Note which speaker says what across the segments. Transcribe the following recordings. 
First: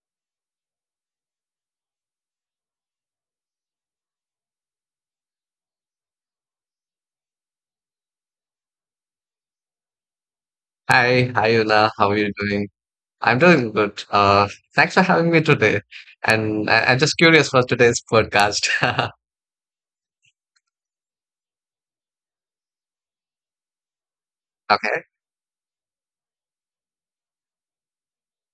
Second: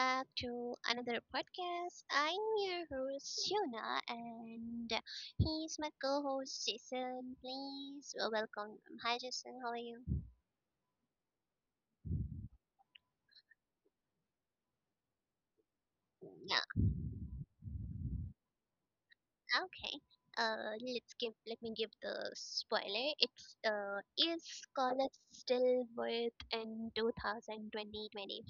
Speaker 1: back to another podcast. I'm your host Shona and he's my co-host Jason. Please welcome him. Hi Jason, how are you?
Speaker 2: Hi, Una, how are you doing? I'm doing good. Thanks for having me today.
Speaker 1: Yeah,
Speaker 2: And I'm just curious for today's podcast.
Speaker 1: okay. Let me give the spoiler. It's is
Speaker 2: Okay.
Speaker 1: college still worth in 2020?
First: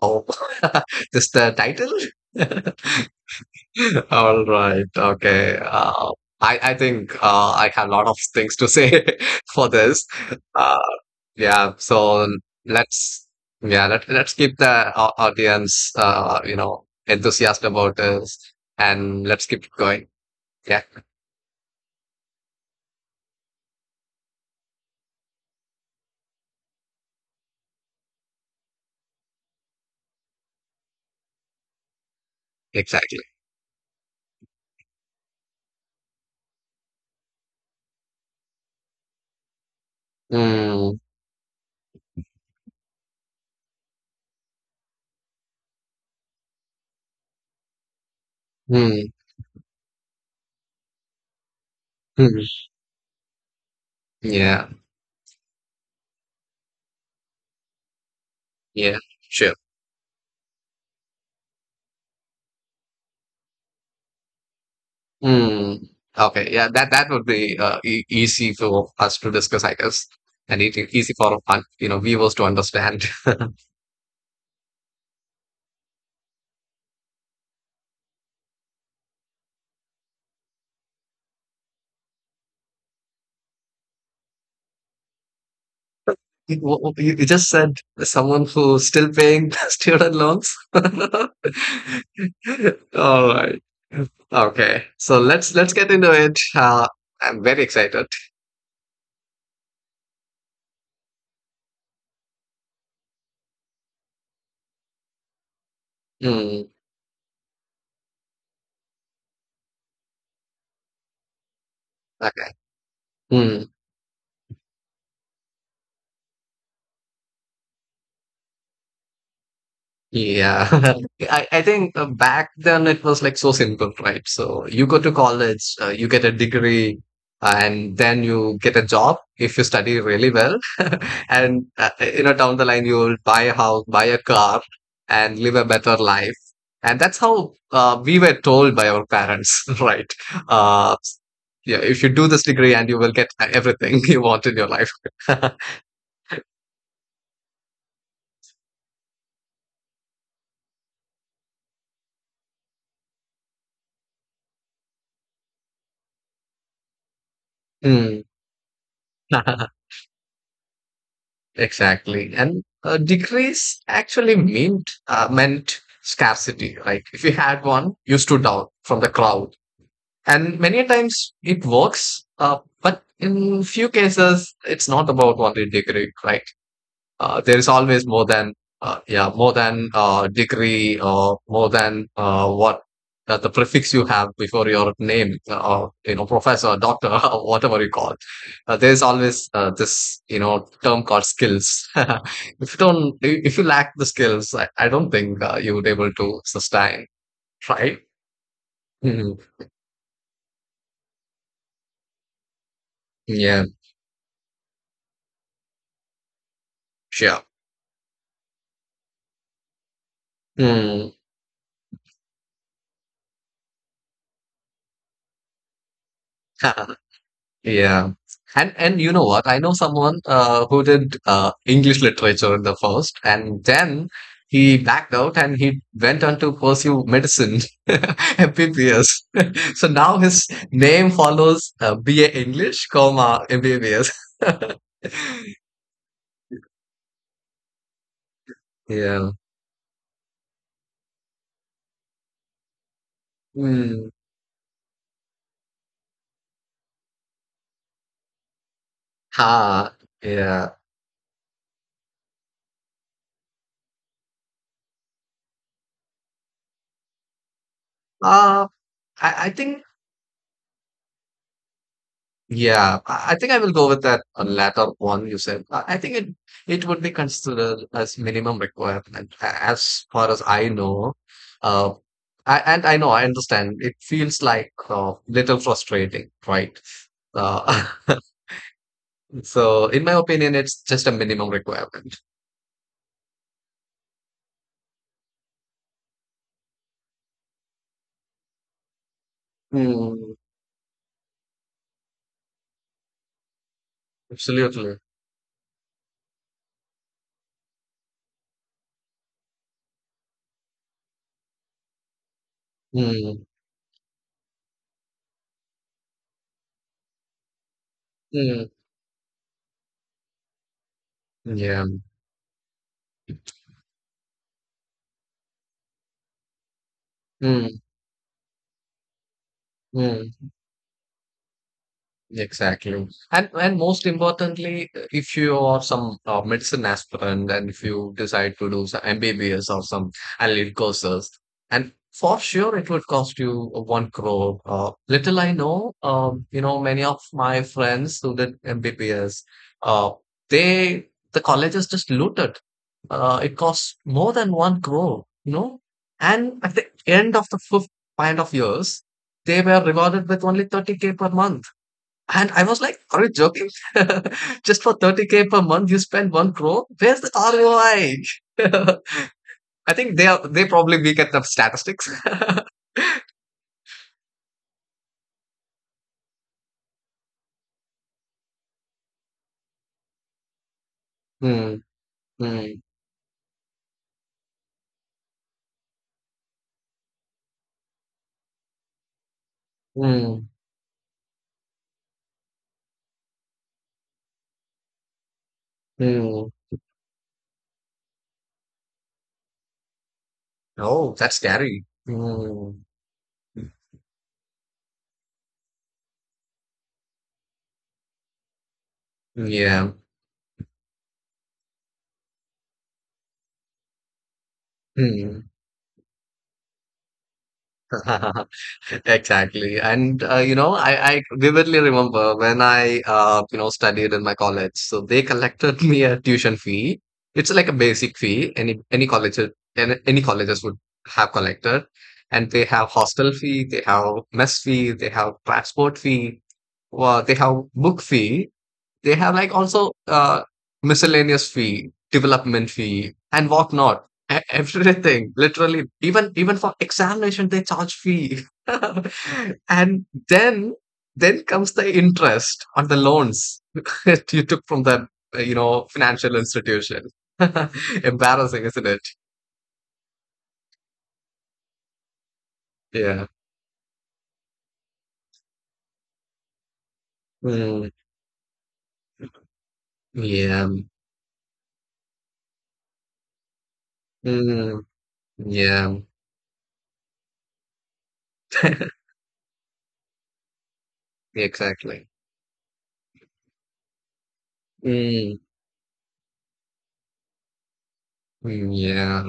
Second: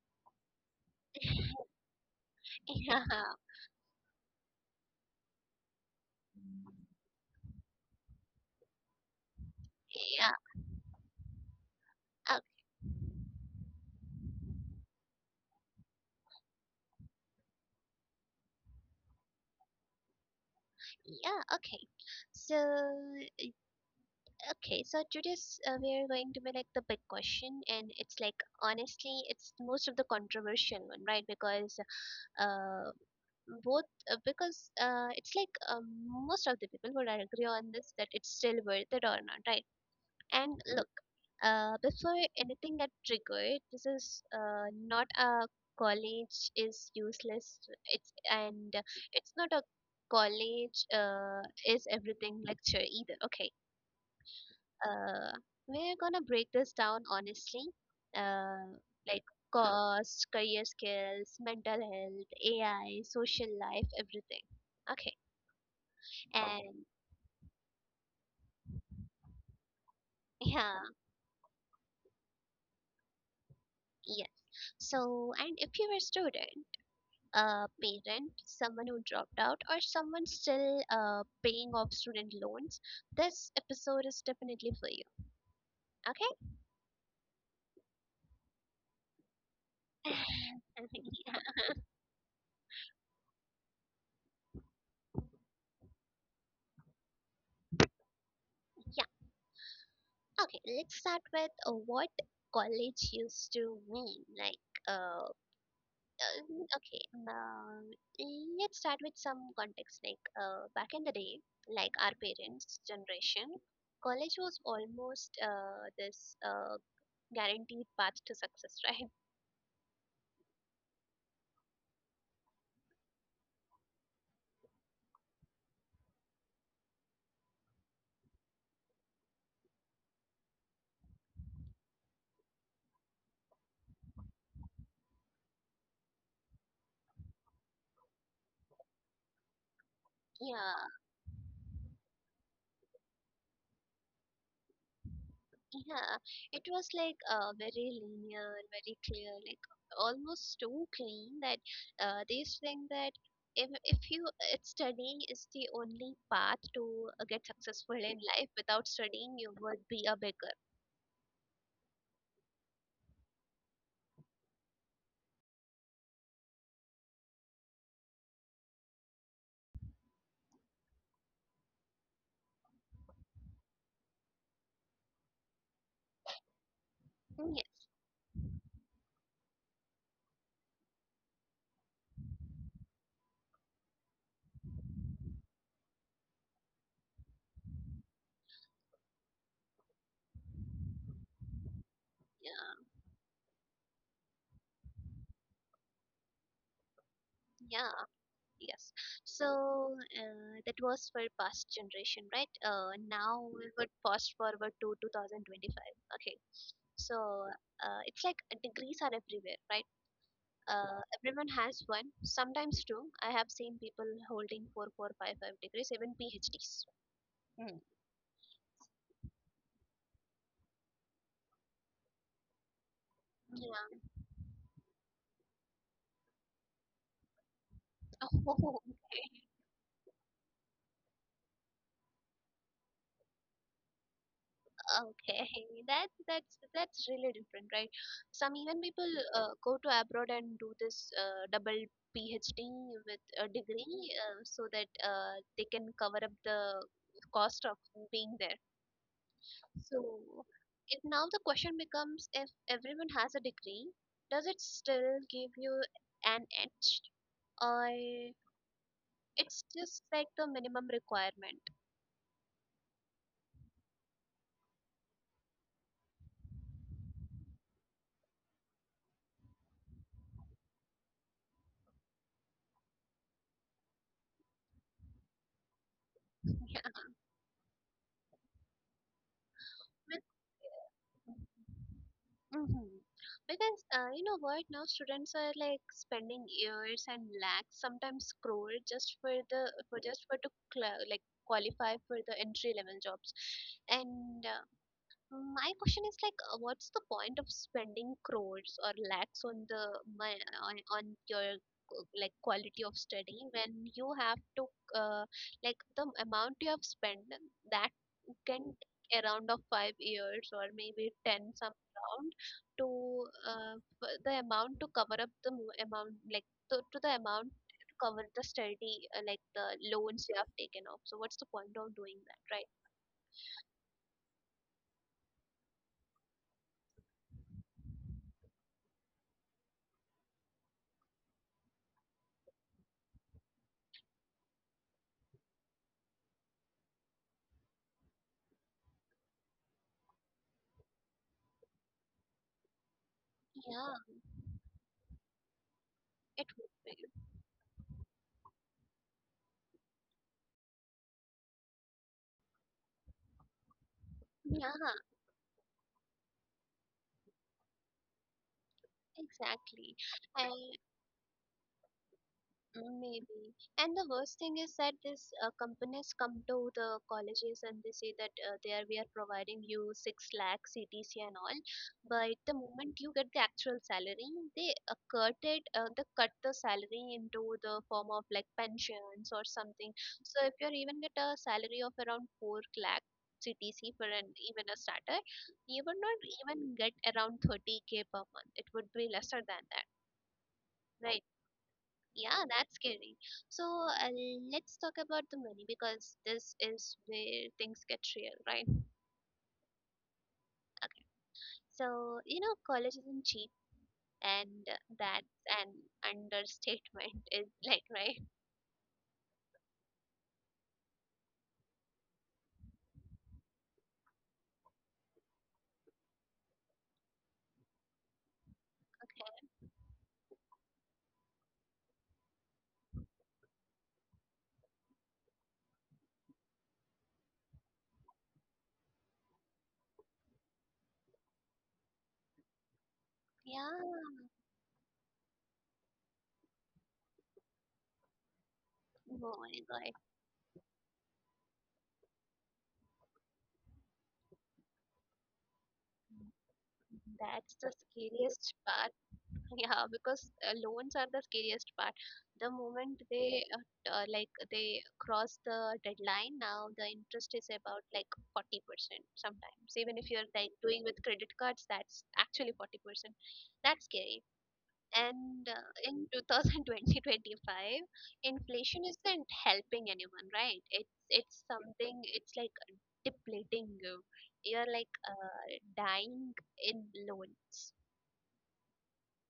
Speaker 2: Oh, just the title?
Speaker 1: Yeah,
Speaker 2: All right. Okay. I think I have a lot of things to say for this.
Speaker 1: yeah,
Speaker 2: Uh, yeah. So let's yeah let let's keep the audience enthusiastic about this, and let's keep going. Yeah.
Speaker 1: okay, yeah, okay. So Okay, so today's we are going to be like the big question, and it's like honestly, it's most of the controversial one, right? Because uh,
Speaker 2: Exactly.
Speaker 1: both because it's like most of the people would agree on this that it's still worth it or not, right? And look,
Speaker 2: Mm.
Speaker 1: before anything got triggered, this is not a college is useless. It's and uh,
Speaker 2: Hmm.
Speaker 1: it's not a college is everything
Speaker 2: Mm.
Speaker 1: lecture either. Okay,
Speaker 2: Yeah,
Speaker 1: uh, we're gonna break this down honestly, uh,
Speaker 2: yeah,
Speaker 1: like
Speaker 2: sure.
Speaker 1: cost, career skills, mental health, AI, social life, everything. Okay,
Speaker 2: Hmm. Okay, yeah,
Speaker 1: and
Speaker 2: that would be e easy for us to discuss, I guess, and
Speaker 1: yeah,
Speaker 2: easy for viewers to understand.
Speaker 1: yeah. So, and if you're a student, a parent, someone who dropped out, or someone still paying off student loans, this episode is definitely for you. Okay?
Speaker 2: You, you just said someone who's still paying student loans. All right. Okay, so let's get into it. I'm very excited.
Speaker 1: yeah. Okay, let's start with what college used to mean. Like, uh, uh,
Speaker 2: Hmm.
Speaker 1: okay um, let's start with some context like back in the day like our
Speaker 2: Okay.
Speaker 1: parents generation
Speaker 2: Hmm.
Speaker 1: college was almost this guaranteed path to success, right?
Speaker 2: Yeah, I think back then it was like so simple, right? So you go to college, you get a degree, and then you get a job if you study really well. And down the line, you will buy a house, buy a car, and live a better life. And that's how we were told by our parents, right?
Speaker 1: yeah
Speaker 2: Uh, yeah, if you do this degree and you will get everything you want in your life.
Speaker 1: yeah It was like very linear, very clear, like almost too clean that they used to think that if you if studying is the only path to get successful in
Speaker 2: Mm.
Speaker 1: life, without studying you would be a beggar.
Speaker 2: Exactly. And decrease actually meant meant scarcity. Like if you had one, you stood out from the crowd. And many a times it works, but in few cases, it's not about what they degrade, right?
Speaker 1: Mm,
Speaker 2: There is
Speaker 1: yes,
Speaker 2: always more than degree or more than what the prefix you have before your name, or professor, doctor, or whatever you call. There's always this term called skills. If you lack the skills, I don't think you would able to sustain,
Speaker 1: yeah,
Speaker 2: right?
Speaker 1: yes.
Speaker 2: Mhm.
Speaker 1: So that was for past generation, right? Now
Speaker 2: Yeah,
Speaker 1: we would fast forward to 2025. Okay.
Speaker 2: sure.
Speaker 1: So it's like degrees are everywhere, right?
Speaker 2: Mm.
Speaker 1: Everyone has one, sometimes two. I have seen people holding four, four, five, five degrees, even PhDs. Mm.
Speaker 2: Yeah. And you know what? I know someone who did English literature in the first, and
Speaker 1: Yeah.
Speaker 2: then he backed out and he went on to pursue medicine,
Speaker 1: Oh,
Speaker 2: MBBS.
Speaker 1: okay.
Speaker 2: So now his name follows BA English, comma MBBS.
Speaker 1: Okay, that that's really different, right? Some even people
Speaker 2: Yeah.
Speaker 1: go to abroad and do this double PhD with a
Speaker 2: Mm.
Speaker 1: degree so that they can cover up the cost of being there.
Speaker 2: Ha.
Speaker 1: So
Speaker 2: Yeah.
Speaker 1: now the question becomes: if everyone has a degree, does it still give you an edge, or
Speaker 2: Uh, I
Speaker 1: it's
Speaker 2: think
Speaker 1: just like the minimum requirement?
Speaker 2: Yeah, I think I will go with that latter one you said. I think it would be considered as minimum requirement, as far as I know. Uh, and I know, I understand. It feels like little frustrating, right?
Speaker 1: Yeah.
Speaker 2: Uh, so, in my opinion, it's just a
Speaker 1: With-
Speaker 2: minimum requirement.
Speaker 1: hmm Because you know what, now students are like spending years and lakhs, sometimes crore, just for just
Speaker 2: Mm,
Speaker 1: for to like qualify for the entry level jobs, and
Speaker 2: absolutely.
Speaker 1: my question is like, what's the point of spending crores or lakhs on the my, on your like quality of study
Speaker 2: Mm,
Speaker 1: when you have to uh, like the amount you have spent that can
Speaker 2: mm,
Speaker 1: take around of five years or maybe ten some
Speaker 2: yeah.
Speaker 1: round to uh, the amount to cover up the amount, like to the amount
Speaker 2: Mm,
Speaker 1: to cover the study, like the loans
Speaker 2: mm.
Speaker 1: you have taken off. So what's the point of doing that, right?
Speaker 2: Exactly. And most importantly, if you are some medicine aspirant and if you decide to do some MBBS or some allied courses, and for sure it would cost you 1 crore. Little I know, many of my friends who did MBBS, uh, the colleges just looted. It
Speaker 1: Yeah,
Speaker 2: costs more than one crore.
Speaker 1: it
Speaker 2: And
Speaker 1: would
Speaker 2: at the
Speaker 1: be.
Speaker 2: end of the fifth kind of years, they were rewarded with only 30K per month and I was like, "Are you joking?
Speaker 1: Yeah,
Speaker 2: Just for 30K per month, you spend 1 crore? Where's the ROI?" I I
Speaker 1: exactly.
Speaker 2: think they
Speaker 1: And
Speaker 2: probably weak at the statistics.
Speaker 1: maybe. And the worst thing is that these companies come to the colleges and they say that there we are providing you 6 lakh CTC and all.
Speaker 2: Mm,
Speaker 1: But the
Speaker 2: mm,
Speaker 1: moment you get the actual salary, they cut it, they cut the salary into the form of like pensions or something. So
Speaker 2: mm,
Speaker 1: if you're even get a salary of around 4 lakh CTC for an even a starter, you would not
Speaker 2: mm.
Speaker 1: even get around 30K per month. It would be lesser than that,
Speaker 2: Oh,
Speaker 1: right?
Speaker 2: that's scary.
Speaker 1: Yeah, that's
Speaker 2: Mm,
Speaker 1: scary. So uh, let's talk about the money, because this is where things get real, right?
Speaker 2: yeah.
Speaker 1: Okay. So you know, college isn't cheap, and that's
Speaker 2: Mm.
Speaker 1: an understatement. Is like right?
Speaker 2: Exactly. And I vividly remember when I studied in my college. So they collected me a tuition fee. It's like a basic fee. Any any college
Speaker 1: Okay.
Speaker 2: any, any colleges would have collected. And they have hostel fee, they have mess fee, they have transport fee, well, they have book fee. They have like also miscellaneous fee, development fee, and
Speaker 1: Yeah.
Speaker 2: whatnot. Everything, literally, even for examination, they charge fee.
Speaker 1: Oh my god,
Speaker 2: And then comes the interest on the loans that you took from the financial institution.
Speaker 1: that's the scariest
Speaker 2: Embarrassing, isn't
Speaker 1: part.
Speaker 2: it?
Speaker 1: Yeah, because loans are the scariest part. The moment
Speaker 2: Yeah.
Speaker 1: they like they cross the deadline, now the interest is about
Speaker 2: Mm,
Speaker 1: like 40% sometimes. Even if you're like
Speaker 2: yeah.
Speaker 1: doing with credit cards, that's actually 40%. That's scary.
Speaker 2: Mm,
Speaker 1: And
Speaker 2: yeah.
Speaker 1: in two thousand twenty twenty five, inflation isn't helping anyone, right? It's something.
Speaker 2: Exactly.
Speaker 1: It's like depleting you. You're like
Speaker 2: Mm,
Speaker 1: dying in loans.
Speaker 2: mm, yeah.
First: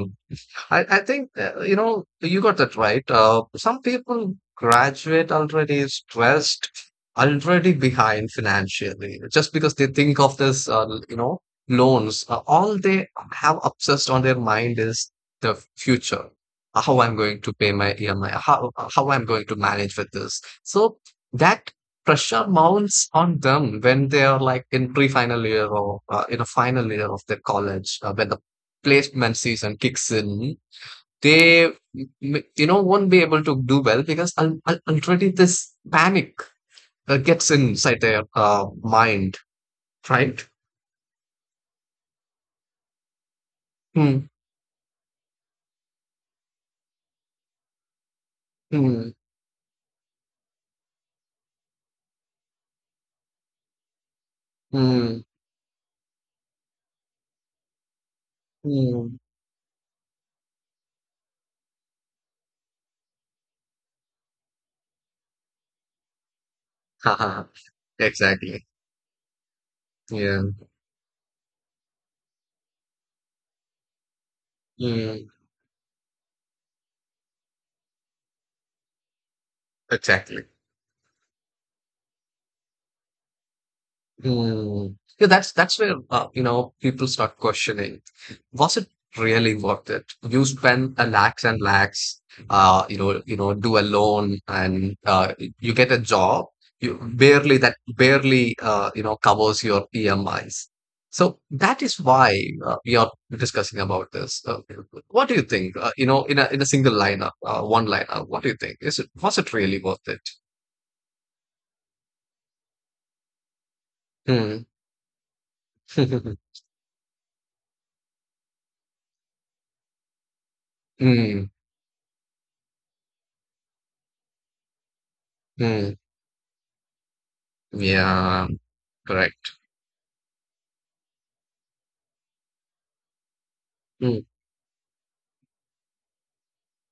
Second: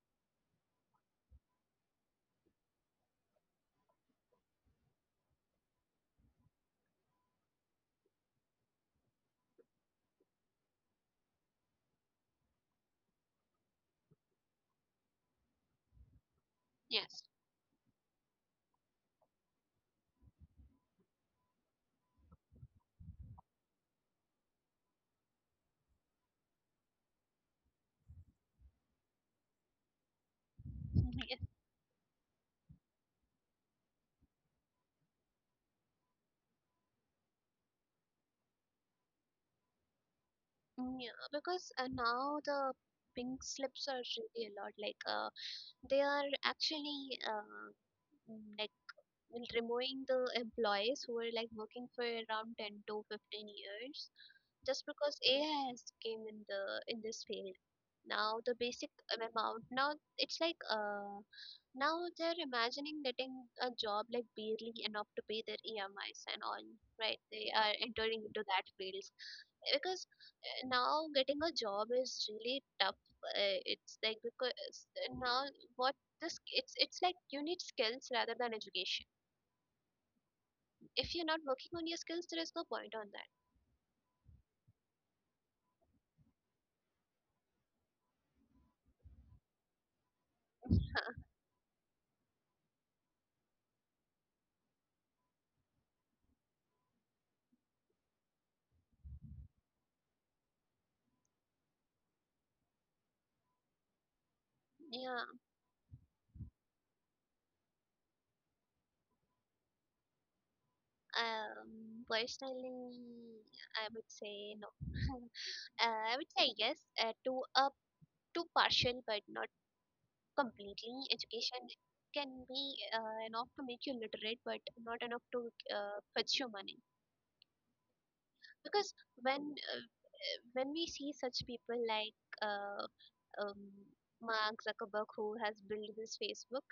Speaker 2: I think, you got that right. Some people graduate already stressed, already behind financially, just because they think of this, you know, loans. All they have obsessed on their mind is the future. How I'm
Speaker 1: Yes.
Speaker 2: going to pay my EMI, how I'm going to manage with this. So that pressure mounts on them when they are like in pre-final year or in a final year of their college, when the placement season kicks in, they won't be able to do well because already this panic gets inside their mind, right?
Speaker 1: Mm, yeah, because now the pink slips are
Speaker 2: Hmm.
Speaker 1: really a lot. Like they are actually like
Speaker 2: Hmm.
Speaker 1: removing the employees who are like working for around 10 to 15 years just because
Speaker 2: Hmm.
Speaker 1: AI has came in the in this field. Now the basic
Speaker 2: Hmm.
Speaker 1: amount. Now it's like now they're imagining getting a job like barely enough to pay their EMIs and all. Right?
Speaker 2: Haha.
Speaker 1: They are entering into that
Speaker 2: Exactly.
Speaker 1: field because
Speaker 2: Yeah.
Speaker 1: now getting a job is really tough. It's like because
Speaker 2: Hmm.
Speaker 1: now what this it's like you need skills rather than education.
Speaker 2: Exactly.
Speaker 1: If you're not working on your skills, there is no point on that.
Speaker 2: Mm. Yeah, that's where people start questioning. Was it really worth it? You spend a lakhs and lakhs, do a loan, and you get a job. You barely that barely covers your EMIs. So that is why we are discussing about this.
Speaker 1: Yeah.
Speaker 2: What do you think? In a single lineup, one lineup. What do you think? Is it was it really worth it?
Speaker 1: Personally, I would say
Speaker 2: Hmm.
Speaker 1: no. I would say yes to a to partial but not completely.
Speaker 2: Hmm.
Speaker 1: Education can be enough to make you literate, but not enough to
Speaker 2: Hmm.
Speaker 1: fetch you money
Speaker 2: Yeah.
Speaker 1: because
Speaker 2: Correct.
Speaker 1: when uh, when we see such people like uh, um,
Speaker 2: Mm,
Speaker 1: Mark Zuckerberg, who has built this Facebook,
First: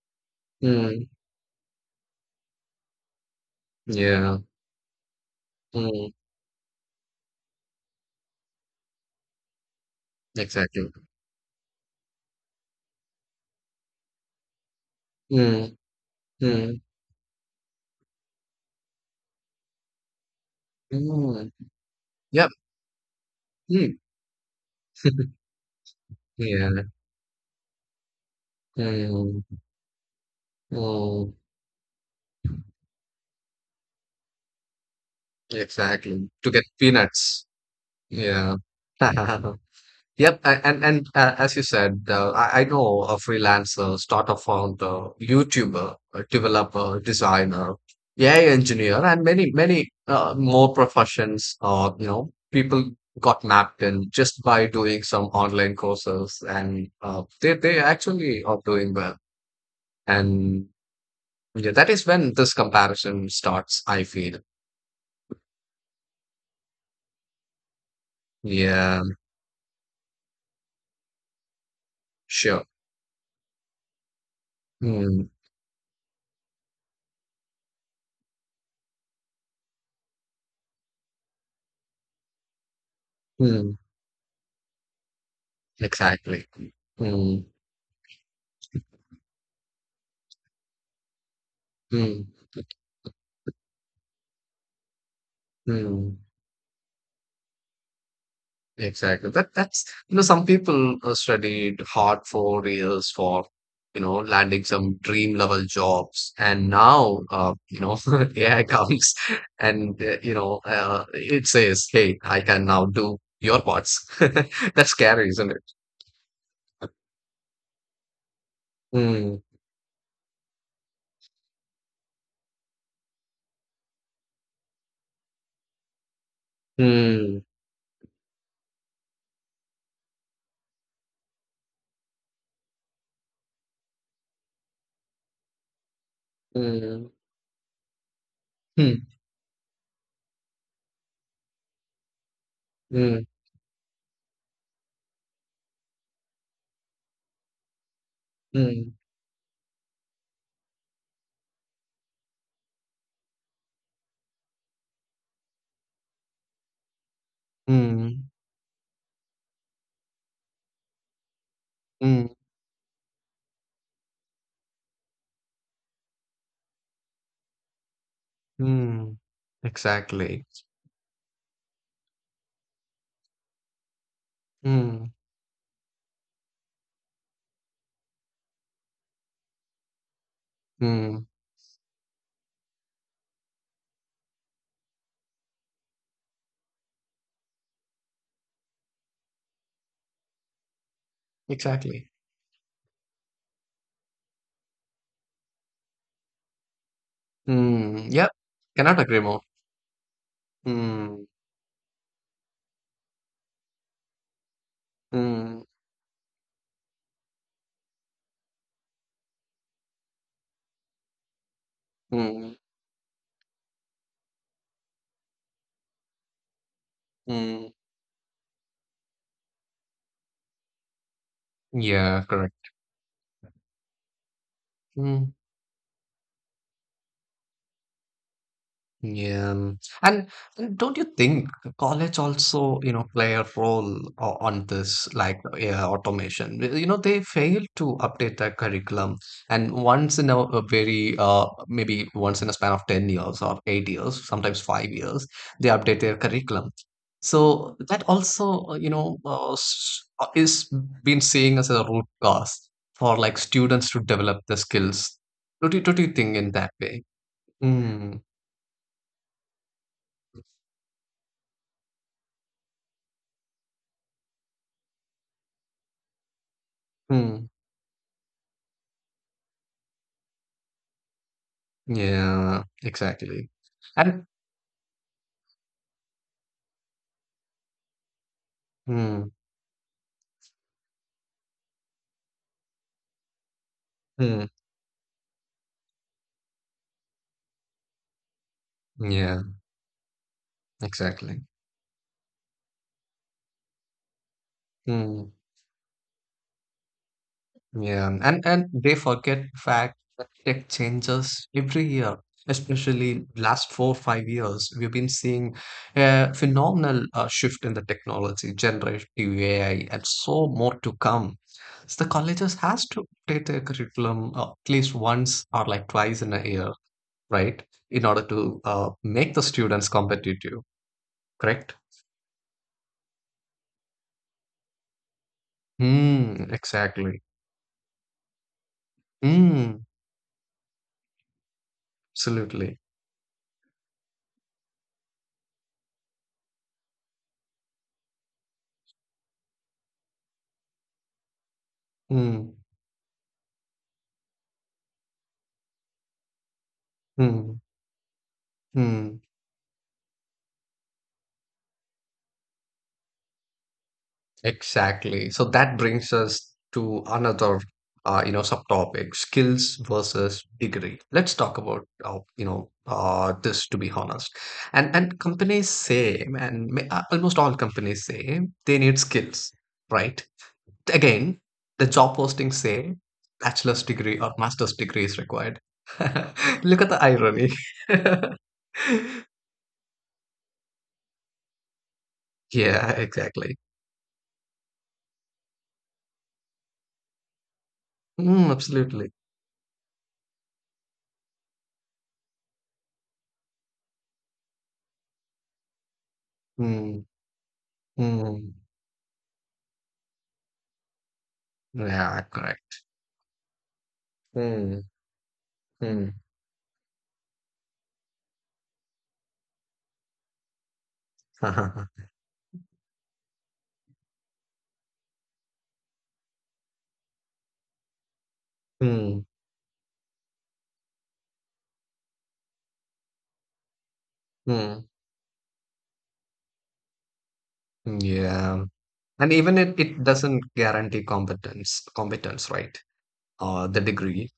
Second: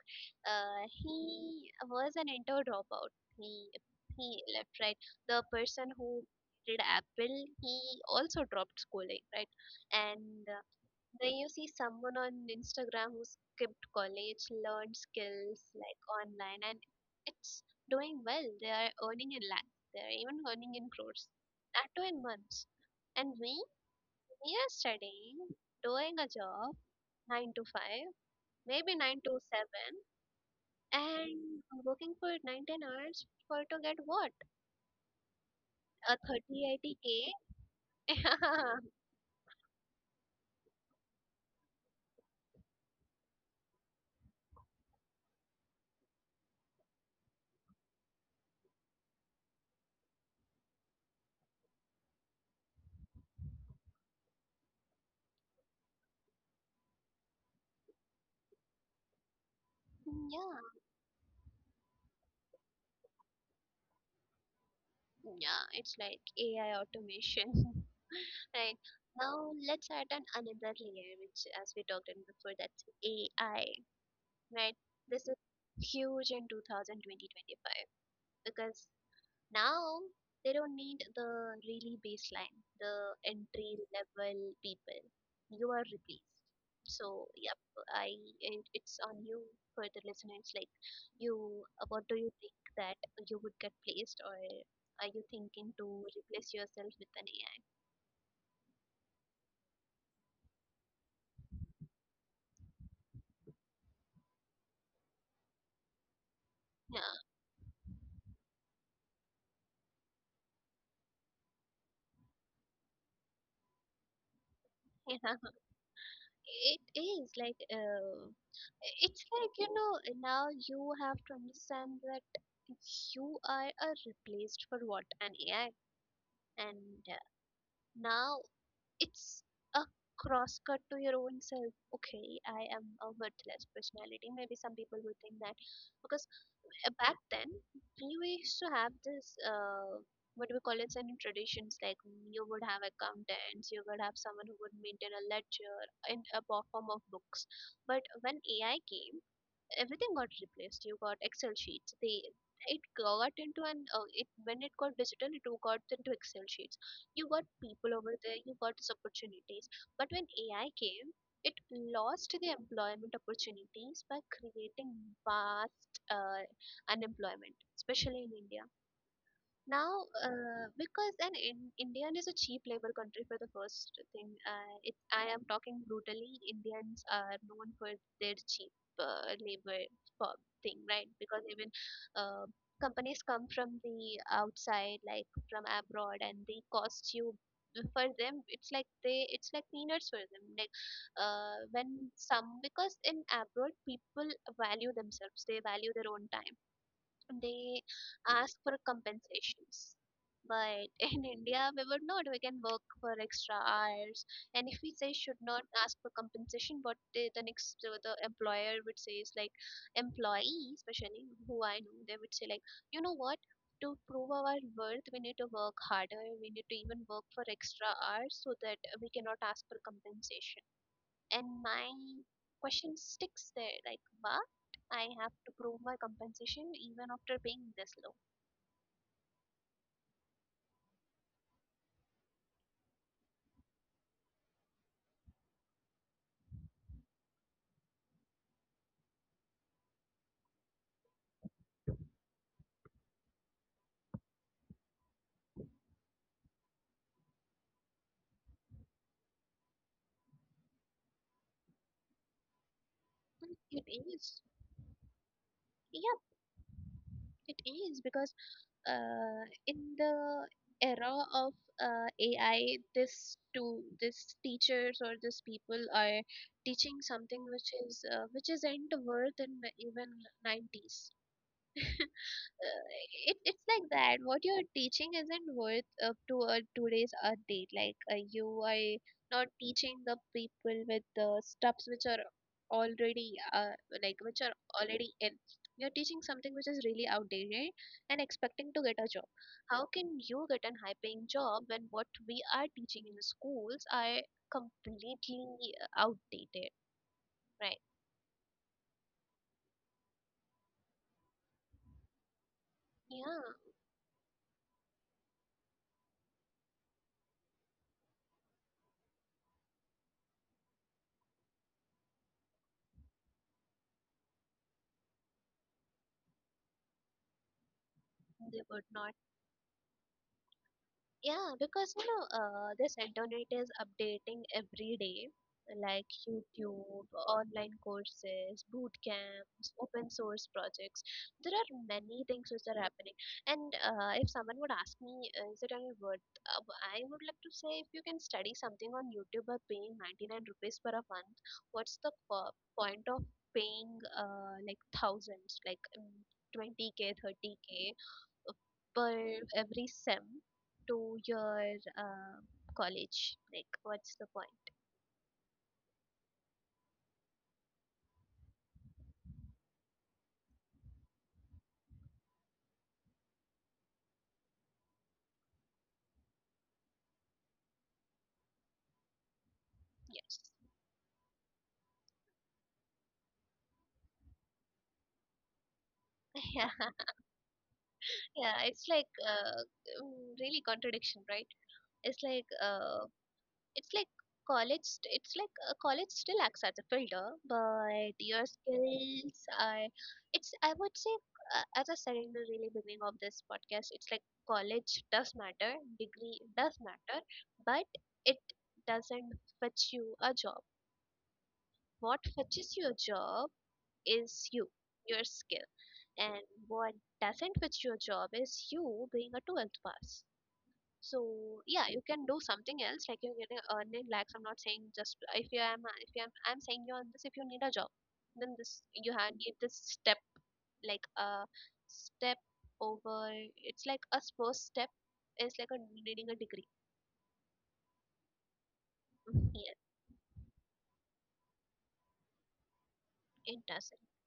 Speaker 2: mm,
Speaker 1: he was an inter dropout. He
Speaker 2: yeah.
Speaker 1: he left right. The person
Speaker 2: Mm,
Speaker 1: who did Apple, he also dropped schooling, right? And
Speaker 2: exactly.
Speaker 1: when you see someone on Instagram who skipped college, learned skills
Speaker 2: Mm,
Speaker 1: like online, and
Speaker 2: mm,
Speaker 1: it's doing well, they are earning in lakhs, they are even earning in crores,
Speaker 2: mm.
Speaker 1: that too in
Speaker 2: Yep.
Speaker 1: months. And we,
Speaker 2: Mm.
Speaker 1: we are studying, doing a job,
Speaker 2: Yeah.
Speaker 1: 9 to 5, maybe 9 to
Speaker 2: Mm, mm,
Speaker 1: 7, and working for 9 ten hours for to get what? A
Speaker 2: exactly. To get
Speaker 1: 30 80K?
Speaker 2: peanuts.
Speaker 1: yeah,
Speaker 2: Yeah. Yep, and as you said, I know a freelancer, startup founder, YouTuber, a developer, designer, AI engineer, and many more professions. People got mapped in just by doing some online courses, and they actually are doing well. And yeah, that is when this comparison starts, I feel.
Speaker 1: yeah, it's like AI automation. Right.
Speaker 2: Yeah,
Speaker 1: Now let's add an another layer, which as we talked in before,
Speaker 2: sure.
Speaker 1: that's AI, right? This
Speaker 2: Mm,
Speaker 1: is huge in two thousand twenty twenty five because now they don't need the really baseline, the entry
Speaker 2: mm,
Speaker 1: level people. You are replaced.
Speaker 2: exactly.
Speaker 1: So,
Speaker 2: Mm,
Speaker 1: yep, I it's on you. For the listeners, like, you, what do you
Speaker 2: mm,
Speaker 1: think, that you would get placed, or are you thinking to
Speaker 2: mm.
Speaker 1: replace yourself with an AI?
Speaker 2: Exactly. That's some people studied hard for years for landing some dream level jobs, and
Speaker 1: Yeah.
Speaker 2: now AI comes and it says, "Hey, I can now do your parts." That's scary, isn't it?
Speaker 1: It is like it's
Speaker 2: Mm,
Speaker 1: like you know, now you have to understand that you are a replaced for what an AI, and
Speaker 2: mm,
Speaker 1: now it's a cross cut to your own self. Okay, I am a worthless personality. Maybe some people will think that because
Speaker 2: mm,
Speaker 1: back then we used to have
Speaker 2: mm,
Speaker 1: this what do we call it? Certain traditions, like mm, you would have
Speaker 2: mm,
Speaker 1: accountants, you would have someone who would maintain a ledger in a form of books. But when
Speaker 2: mm,
Speaker 1: AI came, everything got replaced. You got excel sheets. They it got into an it When it got digital, it got into excel sheets. You got people
Speaker 2: mm,
Speaker 1: over there, you got these opportunities. But when AI came, it
Speaker 2: mm,
Speaker 1: lost the employment opportunities by creating vast unemployment, especially in India.
Speaker 2: mm.
Speaker 1: Now
Speaker 2: Exactly.
Speaker 1: because indian is a cheap labor country for the first thing,
Speaker 2: Mm,
Speaker 1: I am talking brutally, indians are known for their cheap labor for thing, right?
Speaker 2: mm,
Speaker 1: Because even uh, companies come from the outside, like from abroad, and they cost you. For them, it's like peanuts for them. Like when
Speaker 2: exactly.
Speaker 1: some because in abroad, people value themselves, they value their own time, they
Speaker 2: Mm, yep.
Speaker 1: ask for
Speaker 2: Cannot agree more.
Speaker 1: compensations. But
Speaker 2: Mm.
Speaker 1: in India, we would not. We can work for extra hours, and if we say should
Speaker 2: Mm,
Speaker 1: not ask for compensation, what the next the employer would say is like employee, especially who I know, they would say
Speaker 2: mm,
Speaker 1: like, you know what? To prove our worth, we need to work harder. We need to even work for
Speaker 2: mm.
Speaker 1: extra hours so that we cannot ask for compensation. And my
Speaker 2: Yeah, correct.
Speaker 1: question sticks there like, what? I
Speaker 2: Mhm.
Speaker 1: have to prove my compensation even after paying this low.
Speaker 2: Yeah, and don't you think college also, play a role on this like yeah, automation? Well, they fail to update their curriculum, and once in a very maybe once in a span of 10 years or 8 years, sometimes 5 years, they update their curriculum. So that also, is been seen as a root cause for like
Speaker 1: Mm,
Speaker 2: students
Speaker 1: it
Speaker 2: to develop
Speaker 1: is.
Speaker 2: the skills. Don't you
Speaker 1: Yeah,
Speaker 2: think in that way?
Speaker 1: it is because in the era of AI, this to this teachers or this people are teaching
Speaker 2: Mm.
Speaker 1: something which is which isn't worth in the even nineties.
Speaker 2: Yeah,
Speaker 1: uh,
Speaker 2: exactly.
Speaker 1: it's like
Speaker 2: And
Speaker 1: that what you're teaching isn't worth up to a today's update. Like you are
Speaker 2: mm,
Speaker 1: not teaching the people with the stuffs which are already like
Speaker 2: mm,
Speaker 1: which are already in you're teaching something which is really outdated and expecting to get a job.
Speaker 2: yeah,
Speaker 1: How can you get an high paying
Speaker 2: exactly.
Speaker 1: job when what we are teaching in schools are
Speaker 2: Mm,
Speaker 1: completely outdated, right?
Speaker 2: yeah, and they forget the fact that tech changes every year. Especially
Speaker 1: yeah
Speaker 2: last 4-5 years, we've been seeing a phenomenal shift in the technology, generative AI, and so more to come. So the colleges has to update their curriculum at least once or like twice in a year, right? In order to
Speaker 1: they would not.
Speaker 2: make the students competitive,
Speaker 1: Yeah,
Speaker 2: correct?
Speaker 1: because you know, this internet is updating every day, like
Speaker 2: Mm,
Speaker 1: YouTube,
Speaker 2: exactly.
Speaker 1: online courses, boot camps,
Speaker 2: Mm,
Speaker 1: open source projects. There are many things which
Speaker 2: absolutely.
Speaker 1: are happening. And if someone would ask me, is it any worth? Uh, I would like to say, if you can study something on YouTube by paying 99 rupees per a month, what's the
Speaker 2: Mm,
Speaker 1: point of paying like thousands, 20K,
Speaker 2: mm,
Speaker 1: 30K
Speaker 2: mm,
Speaker 1: per every sem to your college. Like, what's the point?
Speaker 2: exactly. So that brings us to another, subtopic: skills versus degree. Let's talk about, this to be honest. And companies say, almost all companies say they need skills, right?
Speaker 1: Yes.
Speaker 2: Again, the job postings say bachelor's degree or master's degree is required.
Speaker 1: Yeah,
Speaker 2: Look at the irony.
Speaker 1: yeah. It's like really contradiction, right? It's like
Speaker 2: Yeah,
Speaker 1: uh,
Speaker 2: exactly.
Speaker 1: it's like It's like college still acts as a filter, but
Speaker 2: Mm,
Speaker 1: your
Speaker 2: absolutely.
Speaker 1: skills are. It's I would say as I said in the really beginning of this podcast, it's like college does matter, degree does
Speaker 2: Mm,
Speaker 1: matter, but
Speaker 2: mm.
Speaker 1: it doesn't fetch you a job.
Speaker 2: Yeah,
Speaker 1: What
Speaker 2: correct.
Speaker 1: fetches your job is
Speaker 2: Mm,
Speaker 1: you, your skill,
Speaker 2: mm.
Speaker 1: and what doesn't fetch your job is you being a 12th pass. So yeah, you can do something else like you're getting earning lakhs. I'm not saying, just if you am I'm saying you're on this. If you need a job, then this
Speaker 2: Mm,
Speaker 1: you have need this step, like a step over. It's like a first
Speaker 2: mm.
Speaker 1: step is like a needing a degree.
Speaker 2: Yeah. And even
Speaker 1: Mhm.
Speaker 2: it,
Speaker 1: Yeah,
Speaker 2: it doesn't guarantee competence, right? Or
Speaker 1: it
Speaker 2: the
Speaker 1: doesn't.
Speaker 2: degree.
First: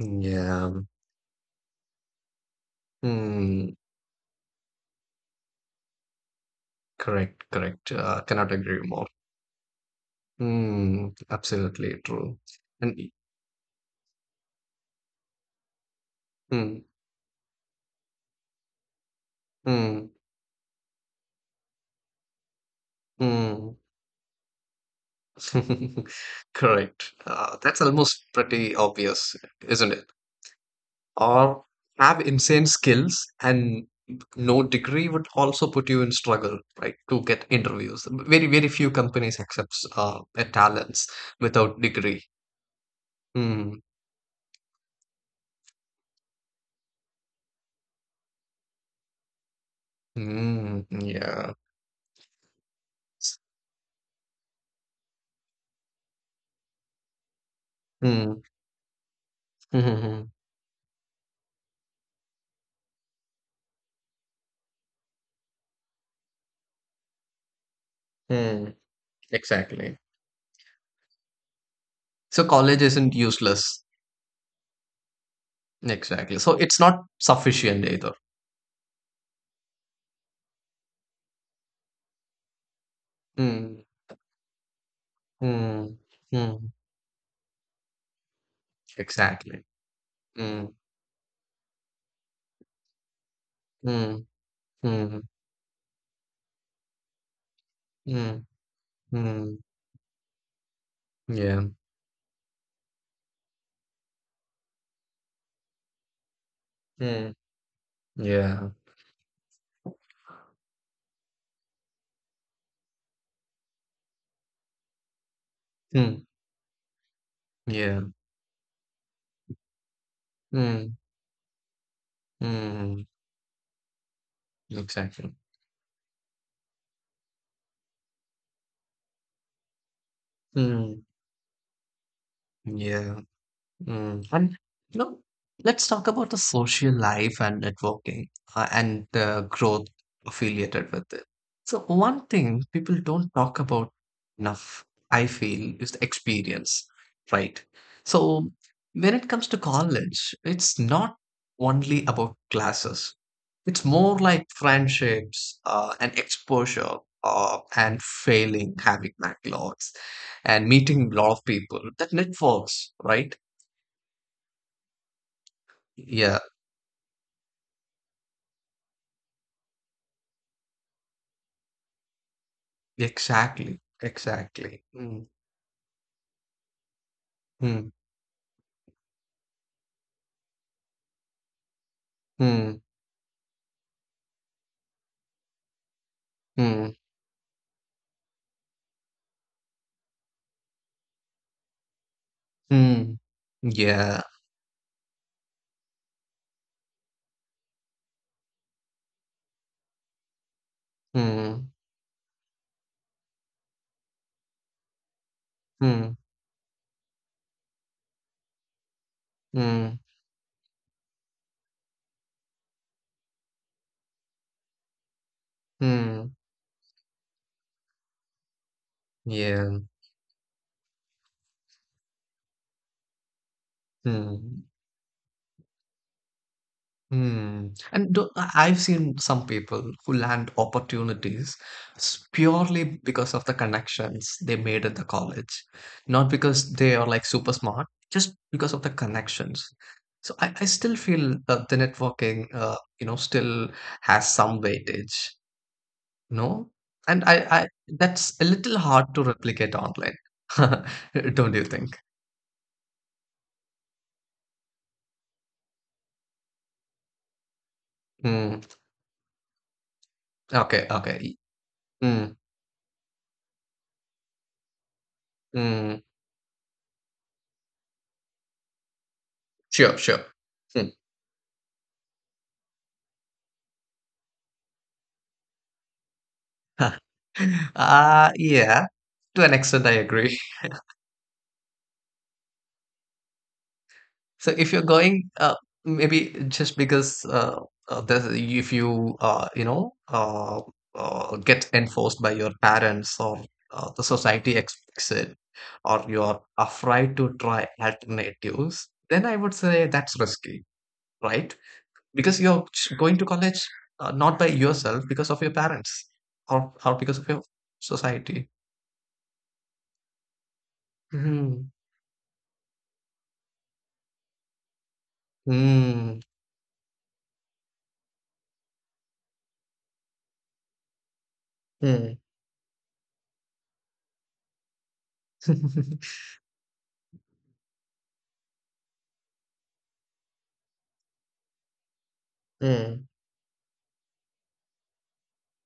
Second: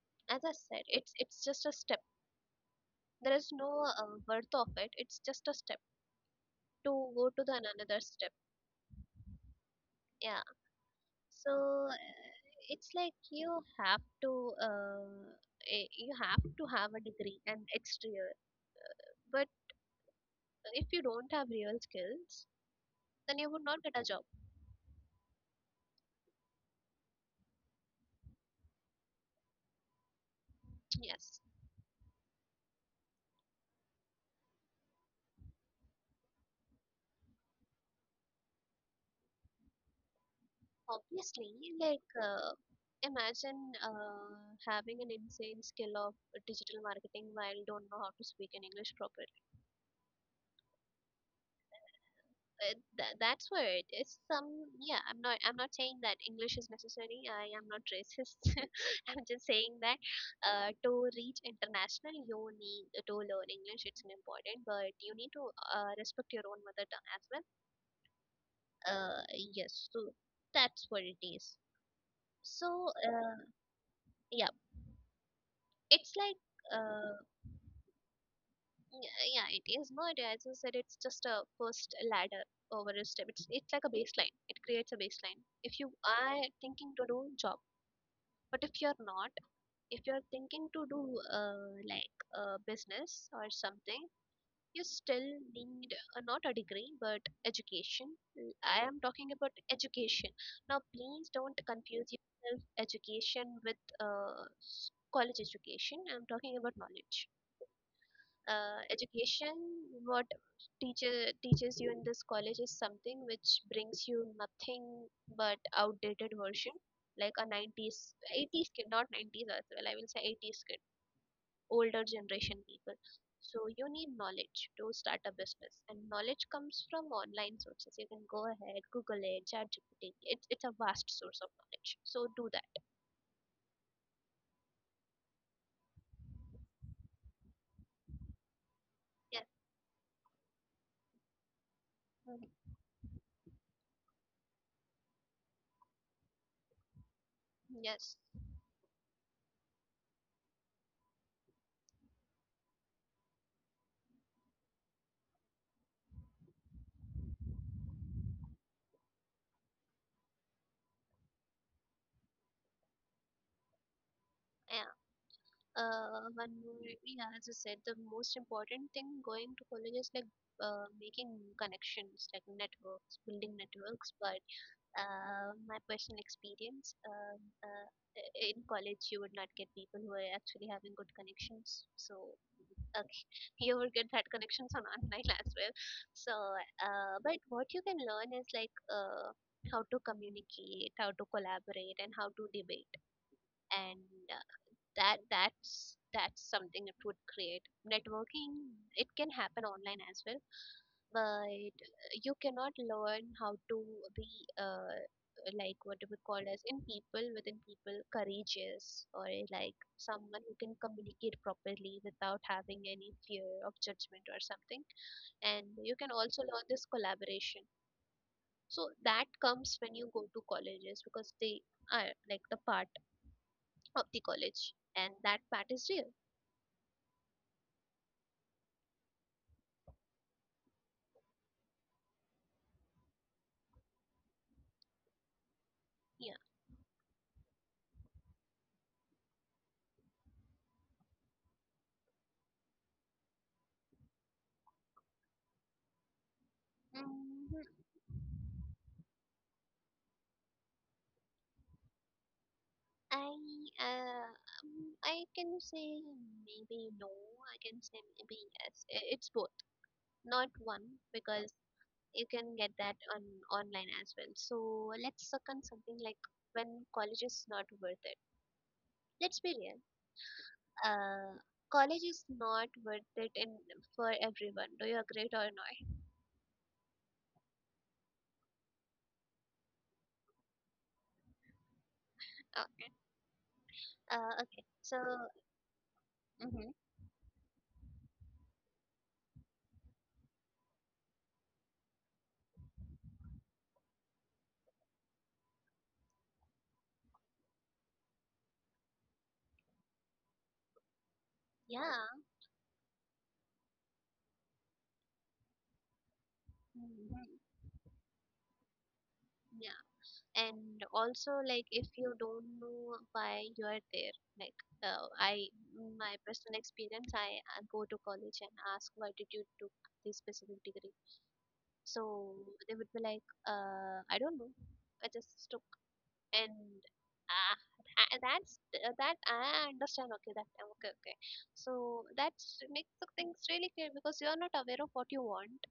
Speaker 2: Mm.
Speaker 1: As I
Speaker 2: Yeah.
Speaker 1: said, it's just a step. There is
Speaker 2: Mm,
Speaker 1: no worth of it, it's just a step to go
Speaker 2: correct,
Speaker 1: to the
Speaker 2: correct.
Speaker 1: another step.
Speaker 2: Cannot agree more.
Speaker 1: Yeah,
Speaker 2: Mm,
Speaker 1: so
Speaker 2: absolutely
Speaker 1: uh,
Speaker 2: true.
Speaker 1: it's
Speaker 2: And y-
Speaker 1: like you have to uh, you have to
Speaker 2: mm,
Speaker 1: have a degree and exterior, but
Speaker 2: mm,
Speaker 1: if you don't have real skills then you would
Speaker 2: mm.
Speaker 1: not get a job.
Speaker 2: Correct. That's almost pretty obvious, isn't it?
Speaker 1: Yes,
Speaker 2: Or have insane skills and no degree would also put you in struggle, right, to get interviews. Very few companies accepts talents
Speaker 1: obviously.
Speaker 2: without
Speaker 1: Like
Speaker 2: degree.
Speaker 1: imagine
Speaker 2: Mm,
Speaker 1: uh, having an insane skill of digital marketing while don't know how to speak in English properly.
Speaker 2: mm, yeah.
Speaker 1: That's where it is some. Yeah, I'm not saying that English is necessary, I am not
Speaker 2: Mm,
Speaker 1: racist. I'm just saying that
Speaker 2: mm,
Speaker 1: to reach international you need to learn English, it's an important, but you need to respect your own mother tongue as well.
Speaker 2: mm,
Speaker 1: uh, yes,
Speaker 2: exactly.
Speaker 1: so that's what it is.
Speaker 2: So college
Speaker 1: So
Speaker 2: isn't
Speaker 1: uh,
Speaker 2: useless.
Speaker 1: yeah. It's like
Speaker 2: Exactly, so it's not
Speaker 1: uh,
Speaker 2: sufficient either.
Speaker 1: yeah, yeah, it is not, as I said, it's just a first ladder over a step. It's like
Speaker 2: Mm,
Speaker 1: a baseline, it creates a baseline if you
Speaker 2: mm,
Speaker 1: are
Speaker 2: mm,
Speaker 1: thinking to do job. But if you're not,
Speaker 2: exactly.
Speaker 1: if you're thinking
Speaker 2: Mm,
Speaker 1: to do like a business or something,
Speaker 2: mm,
Speaker 1: you still
Speaker 2: mm,
Speaker 1: need not a degree but education.
Speaker 2: mm,
Speaker 1: I am talking about
Speaker 2: mm,
Speaker 1: education. Now please don't
Speaker 2: yeah.
Speaker 1: confuse yourself education with uh, s- college education, I'm talking about knowledge.
Speaker 2: Mm, yeah.
Speaker 1: Education, what teacher teaches you in this college is something which brings you nothing but outdated
Speaker 2: Hmm.
Speaker 1: version, like a
Speaker 2: Yeah.
Speaker 1: 90s 80s kid. Not 90s as well, I will say 80s kid,
Speaker 2: Mm,
Speaker 1: older generation people.
Speaker 2: mm,
Speaker 1: So you need knowledge to start a
Speaker 2: exactly.
Speaker 1: business, and knowledge comes from online sources. You can go ahead, google it, ChatGPT. It's a vast
Speaker 2: Mm,
Speaker 1: source of knowledge, so do that.
Speaker 2: yeah. Mm. And you know, let's talk about the social life and networking and
Speaker 1: Yes.
Speaker 2: the growth affiliated with it. So one
Speaker 1: Mhm.
Speaker 2: thing people don't talk about enough, I feel, is the experience, right?
Speaker 1: Yes.
Speaker 2: So when it comes to college, it's not only about classes. It's more like friendships and exposure and failing, having backlogs and meeting a lot of people. That networks, right? Yeah,
Speaker 1: One more, yeah, as I said, the most important thing going to college is like making connections, like networks, building
Speaker 2: exactly,
Speaker 1: networks. But
Speaker 2: exactly. Mm,
Speaker 1: my personal experience,
Speaker 2: mm,
Speaker 1: in college, you would not get people who are actually having good connections. So
Speaker 2: mm,
Speaker 1: okay, you will get that connections on online as well. So,
Speaker 2: mm,
Speaker 1: but what you can learn is like how to communicate, how to collaborate, and how to debate.
Speaker 2: mm.
Speaker 1: And
Speaker 2: Yeah.
Speaker 1: uh, that's something, it would create networking. It can happen online as well, but
Speaker 2: Mm,
Speaker 1: you cannot learn how to be uh, like what do we
Speaker 2: mm,
Speaker 1: call as in people within people, courageous, or like
Speaker 2: mm,
Speaker 1: someone who can communicate properly without having any fear of judgment or something. And you can
Speaker 2: mm.
Speaker 1: also learn this collaboration. So that comes
Speaker 2: Yeah.
Speaker 1: when you go to colleges, because they are like the part of the
Speaker 2: Mm.
Speaker 1: college, and that part is real.
Speaker 2: Hmm. And I've seen some people who land opportunities purely because of the connections they made at the college, not because they are like super smart, just because of the connections. So I still feel the networking, still has some weightage, no? And I,
Speaker 1: Mhm.
Speaker 2: I that's a little hard to replicate online, don't you think?
Speaker 1: I uh, I can say maybe no. I can say maybe
Speaker 2: Hmm.
Speaker 1: yes. It's both, not
Speaker 2: Okay,
Speaker 1: one,
Speaker 2: okay.
Speaker 1: because you
Speaker 2: Hmm.
Speaker 1: can get that on online as well. So let's suck on something
Speaker 2: Hmm.
Speaker 1: like when college is not worth it. Let's be real.
Speaker 2: Sure, sure. Hmm.
Speaker 1: Uh, College is not worth it in for everyone. Do you agree or not?
Speaker 2: Huh. Yeah, to an extent, I agree.
Speaker 1: Okay.
Speaker 2: So
Speaker 1: Okay.
Speaker 2: if you're
Speaker 1: So,
Speaker 2: going, maybe
Speaker 1: hmm.
Speaker 2: just because if you you know get enforced by your parents or the society expects it, or you're afraid to try alternatives, then I would say that's risky, right?
Speaker 1: Yeah.
Speaker 2: Because you're going to college not by yourself, because of your parents or because of
Speaker 1: Hmm.
Speaker 2: your society.
Speaker 1: And also like
Speaker 2: Hmm.
Speaker 1: if you don't know why you are there, like I my
Speaker 2: Hmm.
Speaker 1: personal experience, I go to college and ask, why did you took this specific degree?
Speaker 2: Hmm.
Speaker 1: So they would be like I don't know, I just took. And ah, that's that I understand, okay, that time, okay, okay. So that makes the
Speaker 2: Mm,
Speaker 1: things really clear, because you are not aware of what you want,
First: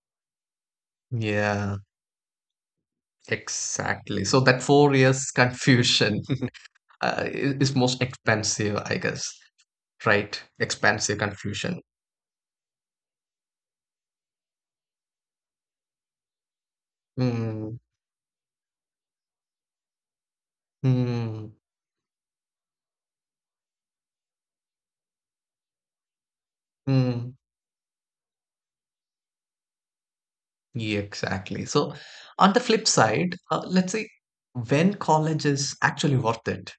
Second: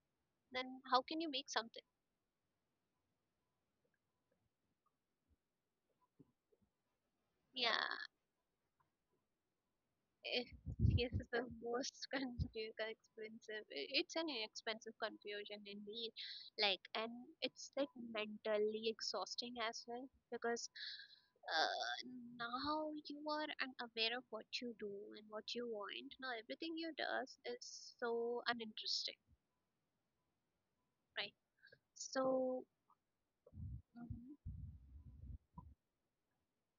Speaker 1: then how can you make
Speaker 2: yeah,
Speaker 1: something?
Speaker 2: exactly. So that 4 years confusion is most
Speaker 1: Yeah.
Speaker 2: expensive, I guess, right?
Speaker 1: Eh, yes,
Speaker 2: Expensive
Speaker 1: it's the
Speaker 2: confusion.
Speaker 1: most confusing, expensive. It's an expensive confusion indeed. Like, and it's
Speaker 2: Mm,
Speaker 1: like mentally exhausting as well, because
Speaker 2: mm,
Speaker 1: uh, now you are unaware of what you do and what you want. Now everything you
Speaker 2: mm,
Speaker 1: does is so uninteresting,
Speaker 2: yeah,
Speaker 1: right?
Speaker 2: exactly. So on the
Speaker 1: So.
Speaker 2: flip side, let's say
Speaker 1: Mhm.
Speaker 2: when college is actually worth it.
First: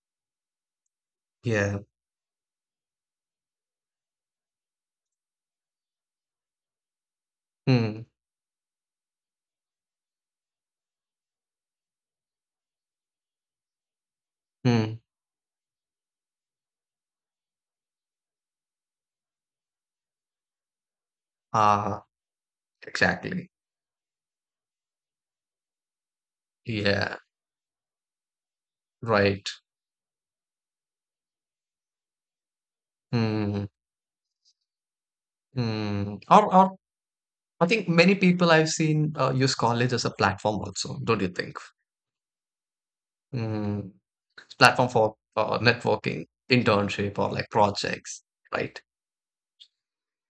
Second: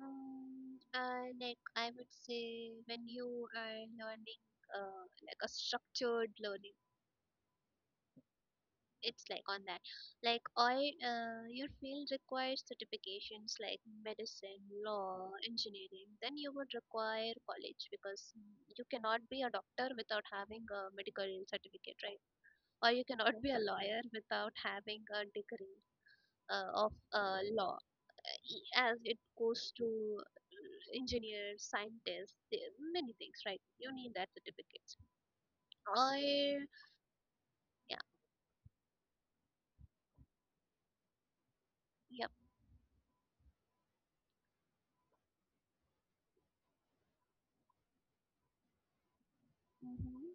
Speaker 1: Mm, like
Speaker 2: Yeah.
Speaker 1: I would say, when you are learning, like a structured learning,
Speaker 2: Mm,
Speaker 1: it's like on that, like I your field requires certifications like medicine,
Speaker 2: mm,
Speaker 1: law, engineering, then you would require college, because mm, you cannot be a doctor without having a medical certificate,
Speaker 2: ah,
Speaker 1: right? Or you cannot be
Speaker 2: exactly.
Speaker 1: a lawyer without having a degree of
Speaker 2: Yeah,
Speaker 1: law. As it
Speaker 2: right.
Speaker 1: goes to engineers, scientists, many things, right?
Speaker 2: Mm,
Speaker 1: You need that certificates.
Speaker 2: mm. Or,
Speaker 1: I.
Speaker 2: or I think
Speaker 1: Yeah.
Speaker 2: many people I've seen use college as a platform also, don't you think?
Speaker 1: Yep.
Speaker 2: Mm, it's platform for networking, internship, or like projects, right?
Speaker 1: Hmm.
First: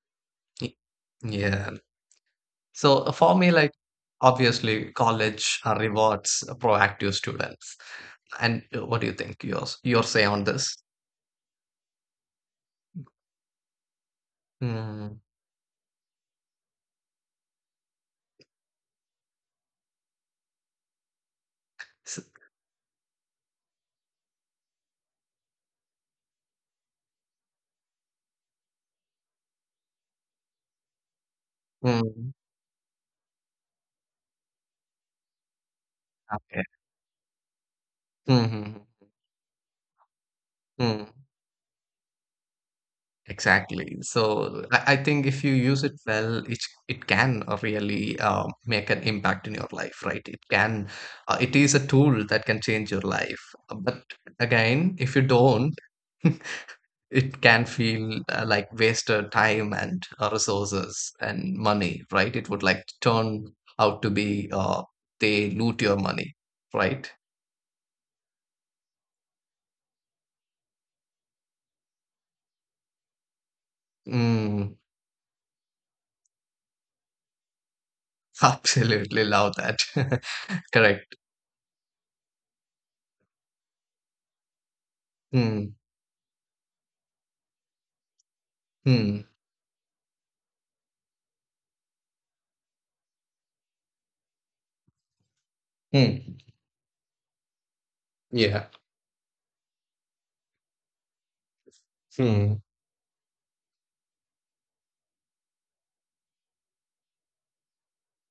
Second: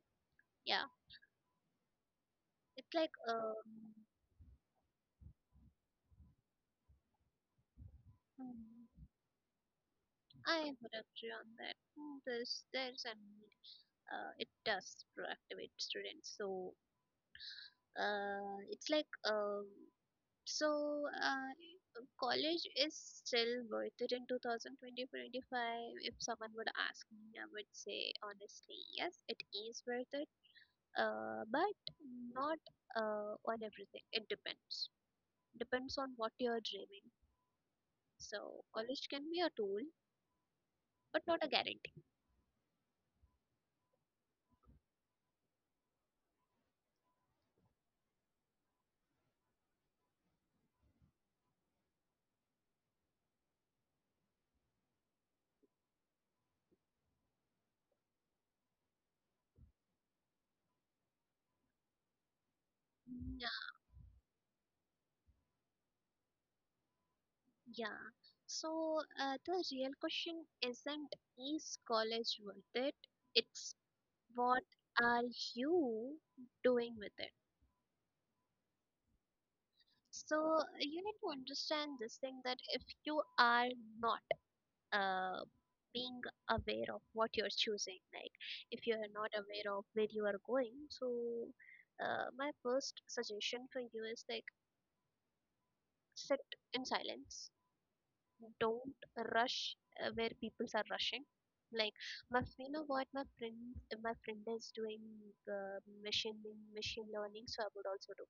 Speaker 2: Y-
Speaker 1: Yeah,
Speaker 2: Yeah.
Speaker 1: it's
Speaker 2: So
Speaker 1: like
Speaker 2: for me,
Speaker 1: um.
Speaker 2: like obviously, college rewards proactive students. And what
Speaker 1: Mm.
Speaker 2: do you think? Yours, your say on
Speaker 1: I
Speaker 2: this?
Speaker 1: would agree on that. Mm, there's a need. It does
Speaker 2: Mm,
Speaker 1: proactivate students. So it's like so
Speaker 2: s-
Speaker 1: college is still worth it in 2025. If someone would ask me, I would say honestly, yes, it is worth it. But
Speaker 2: mm,
Speaker 1: not on everything. It depends. Depends on what you're
Speaker 2: okay.
Speaker 1: dreaming. So
Speaker 2: Hmm.
Speaker 1: college can be a tool, but not a guarantee.
Speaker 2: Exactly. So I think if you use it well, it can really make an impact in your life, right? It can, it is a tool that can change your life. But again, if you don't, it can feel like wasted time and resources and money, right? It would like turn out to be they loot your money, right?
Speaker 1: Yeah. So the real question isn't is college worth it? It's what
Speaker 2: Mm,
Speaker 1: are you doing with it?
Speaker 2: absolutely love that.
Speaker 1: So you need
Speaker 2: Correct.
Speaker 1: to understand this thing, that if you are not uh,
Speaker 2: Mm,
Speaker 1: being aware of what you're choosing, like if you are
Speaker 2: mm,
Speaker 1: not aware of where you are going, so my first suggestion for you is like sit
Speaker 2: mm.
Speaker 1: in silence,
Speaker 2: Yeah.
Speaker 1: don't rush where people are rushing. Like, my
Speaker 2: Hmm.
Speaker 1: you know what, my friend, my friend is doing uh, machine machine learning, so I would also do.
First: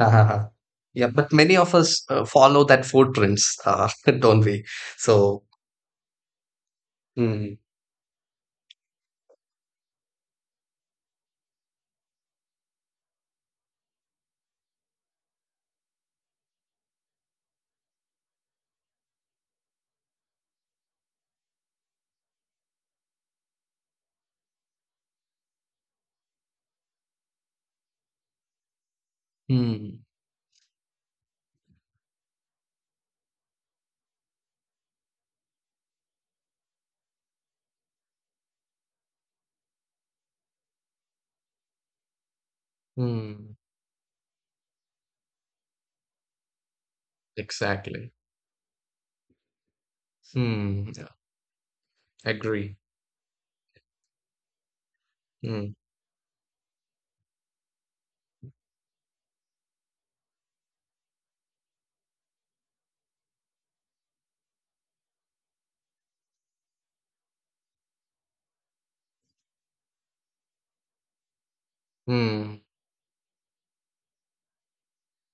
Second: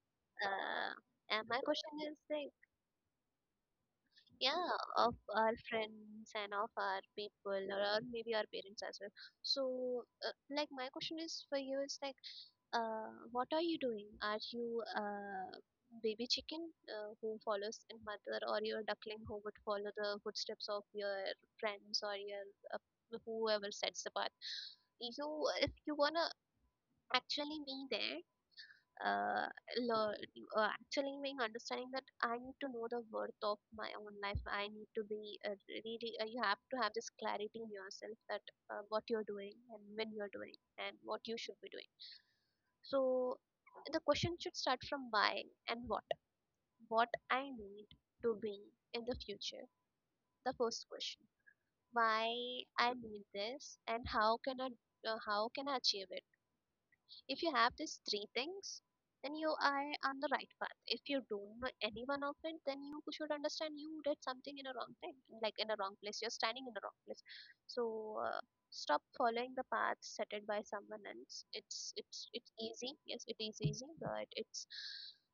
Speaker 2: Ha, ha, ha.
Speaker 1: uh,
Speaker 2: Yeah, but
Speaker 1: and
Speaker 2: many
Speaker 1: my
Speaker 2: of
Speaker 1: question
Speaker 2: us
Speaker 1: is like,
Speaker 2: follow that food trends, don't we?
Speaker 1: yeah, of
Speaker 2: So,
Speaker 1: our friends and of our people,
Speaker 2: hmm,
Speaker 1: or maybe our parents as well. So like my question is for you is like, what are you doing? Are you baby chicken who follows in mother, or your duckling who would follow the footsteps of your friends or your uh, whoever sets the path? You, if you wanna actually be there, uh,
Speaker 2: hmm,
Speaker 1: lear- actually being understanding that I need to know the worth of my own life. I need to be really. You have to have this clarity in yourself that what you're doing and when you're doing and what you should be doing. So
Speaker 2: hmm,
Speaker 1: the question should start from why and what. What I need
Speaker 2: exactly.
Speaker 1: to be in the future. The first
Speaker 2: Yeah,
Speaker 1: question: why
Speaker 2: agree.
Speaker 1: I need this, and how can
Speaker 2: Hmm,
Speaker 1: I achieve it? If you have these three things, then you are on the right path. If you don't know any one of it, then you should understand you did something in a wrong time, like in a wrong place. You're standing in the wrong place. So stop following the path set by someone else. It's
Speaker 2: hmm,
Speaker 1: easy. Yes, it is easy, but it's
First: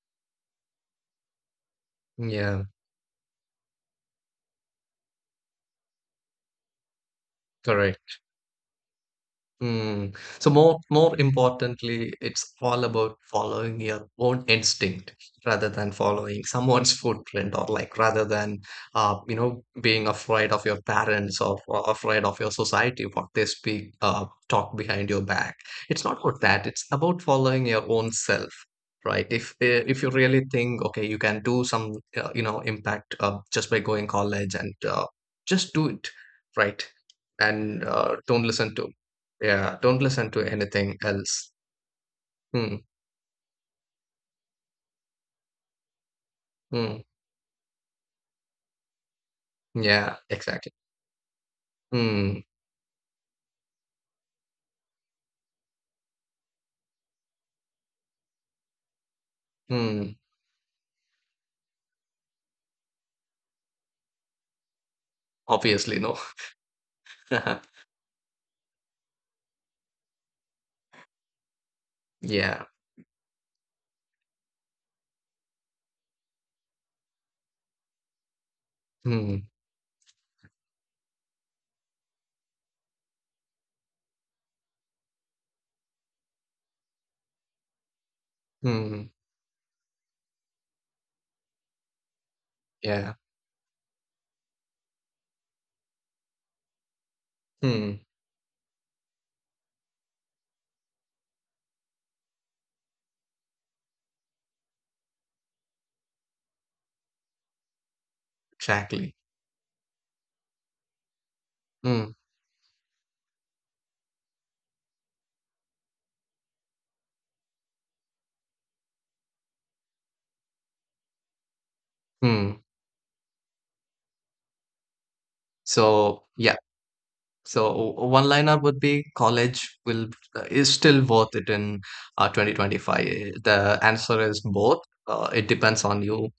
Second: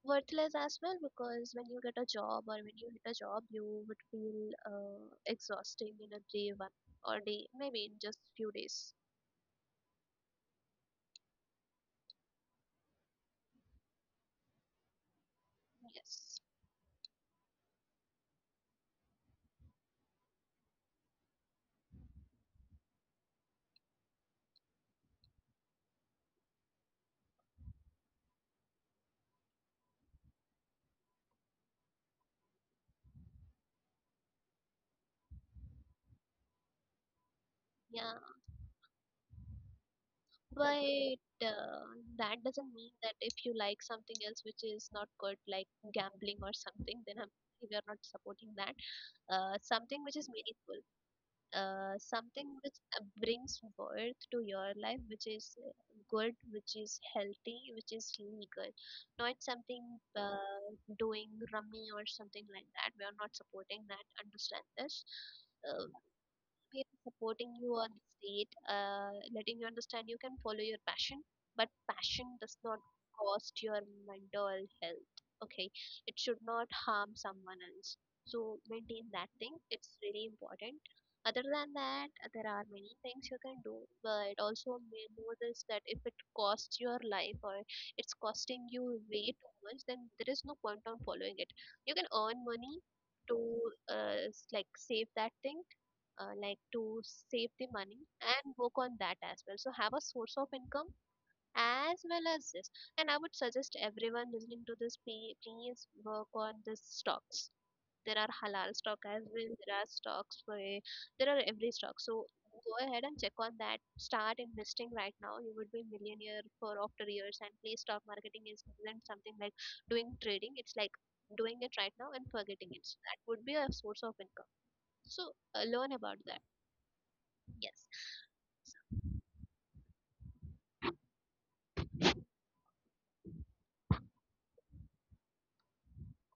Speaker 1: worthless as well, because when you get a job or
Speaker 2: yeah,
Speaker 1: when you hit a job, you would feel exhausting in a day one, or day maybe in
Speaker 2: correct.
Speaker 1: just few days.
Speaker 2: Hmm. So more importantly, it's all about following your own instinct rather than
Speaker 1: Yes.
Speaker 2: following someone's footprint or like rather than being afraid of your parents or afraid of your society what they speak talk behind your back. It's not about that. It's about following your own self, right? If you really think okay, you can do some impact just by going college and just do it, right? And
Speaker 1: Yeah.
Speaker 2: don't listen to yeah, don't listen to anything
Speaker 1: But
Speaker 2: else.
Speaker 1: that doesn't
Speaker 2: Hmm.
Speaker 1: mean that if you like something else which is not good, like gambling or
Speaker 2: Hmm.
Speaker 1: something, then we are not supporting that. Something
Speaker 2: Yeah,
Speaker 1: which is
Speaker 2: exactly.
Speaker 1: meaningful,
Speaker 2: Hmm.
Speaker 1: something which brings worth to your life, which is good, which is healthy, which is legal, not something
Speaker 2: Hmm.
Speaker 1: doing rummy or something like that. We are not supporting that. Understand this. Uh,
Speaker 2: Obviously, no.
Speaker 1: People supporting you on the state, letting you understand you can follow your passion, but passion does
Speaker 2: Yeah.
Speaker 1: not cost your mental health. Okay, it should not harm someone else. So maintain that
Speaker 2: Hmm.
Speaker 1: thing. It's really important. Other than that, there are many things you can do, but also know this, that if it costs your life, or it's costing you
Speaker 2: Hmm.
Speaker 1: way too much, then there is no point on following it. You can earn money
Speaker 2: Yeah.
Speaker 1: to like save that thing, like to save the
Speaker 2: Hmm.
Speaker 1: money and work on that as well, so have a source of income as well as this. And I would suggest everyone listening to this, please work on this stocks. There are halal stock
Speaker 2: Exactly.
Speaker 1: as well, there are stocks for, there are every stock.
Speaker 2: Hmm.
Speaker 1: So go ahead and check on that, start investing right now, you would be millionaire for after years. And please, stock marketing is isn't something like doing trading, it's like doing it right now and
Speaker 2: Hmm.
Speaker 1: forgetting it. So that would be a source of income. So learn about
Speaker 2: So,
Speaker 1: that.
Speaker 2: yeah. So
Speaker 1: Yes.
Speaker 2: one lineup would be college will is still worth it in 2025. The answer is both. It depends on you.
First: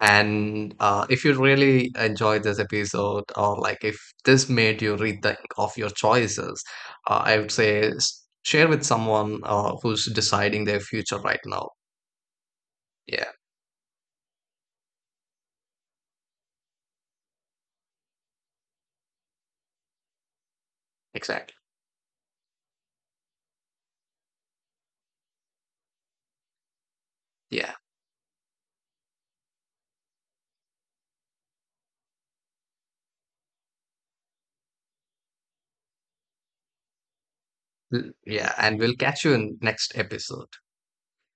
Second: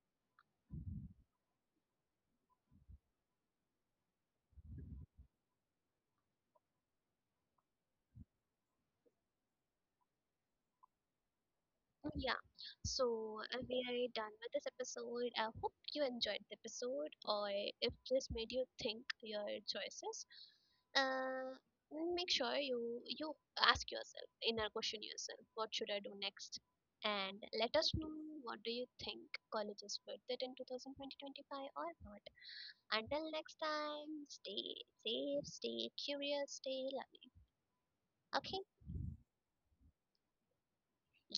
Speaker 2: And if you really enjoyed this episode, or like if this made you rethink of your choices, I would say share with someone who's deciding their future right now.
Speaker 1: Oh, yeah.
Speaker 2: Yeah,
Speaker 1: So we are done with this episode. I hope you enjoyed the episode, or if this made you think your choices,
Speaker 2: exactly.
Speaker 1: uh, make sure you ask yourself, inner question yourself, what should I do next? And
Speaker 2: Yeah.
Speaker 1: let us know, what do you think, college is worth it in two thousand twenty twenty five or not. Until next time, stay safe, stay curious, stay loving.
Speaker 2: Yeah.
Speaker 1: Okay.
Speaker 2: And we'll catch you in next episode.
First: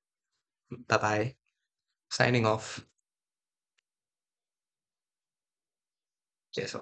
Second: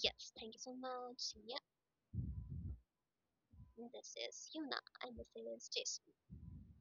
Speaker 1: Yes. Thank you so
Speaker 2: Bye
Speaker 1: much.
Speaker 2: bye.
Speaker 1: Yeah.
Speaker 2: Signing off.
Speaker 1: This is Yuna, and this is Jason.
Speaker 2: Cheers.